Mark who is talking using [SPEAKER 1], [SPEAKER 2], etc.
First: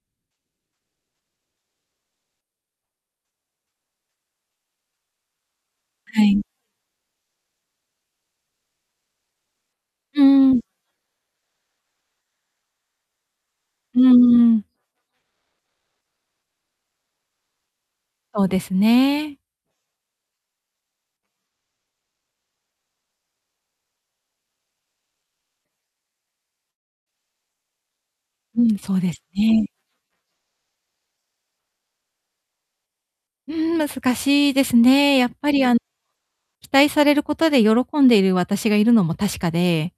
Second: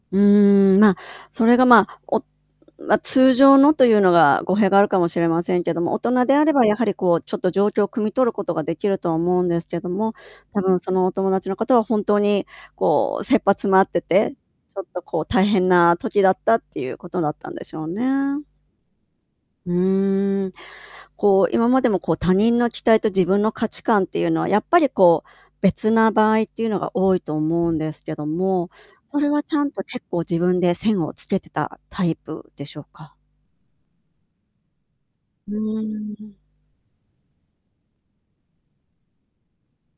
[SPEAKER 1] うーん、まあ、それがまあ、おうま、通常のというのが語弊があるかもしれませんけども、大
[SPEAKER 2] は
[SPEAKER 1] 人で
[SPEAKER 2] い。
[SPEAKER 1] あればやはり、こう、ちょっと状況を汲み取ることができるとは思うんですけども、
[SPEAKER 2] う
[SPEAKER 1] 多
[SPEAKER 2] ん。
[SPEAKER 1] 分そのお友達の方は本当に、こう、切羽詰まっ
[SPEAKER 2] う
[SPEAKER 1] て
[SPEAKER 2] ん
[SPEAKER 1] て、
[SPEAKER 2] うん。
[SPEAKER 1] ちょっとこう、大変な時だったっていうことだったんでしょう
[SPEAKER 2] そう
[SPEAKER 1] ね。
[SPEAKER 2] ですね。
[SPEAKER 1] うーん、こう、今までもこう、他人の期待と自分の価値観っていうのは、やっぱりこう、別な場合っていうのが多いと思うんですけど
[SPEAKER 2] う
[SPEAKER 1] も、
[SPEAKER 2] ん、そうで
[SPEAKER 1] そ
[SPEAKER 2] す
[SPEAKER 1] れはちゃ
[SPEAKER 2] ね。
[SPEAKER 1] んと結構自分で線をつけてたタイプでしょうか？
[SPEAKER 2] うん、難しいですね。やっぱ
[SPEAKER 1] うー
[SPEAKER 2] りあん、
[SPEAKER 1] ん、うん。
[SPEAKER 2] 期待されることで喜んでいる私がいるのも確かで。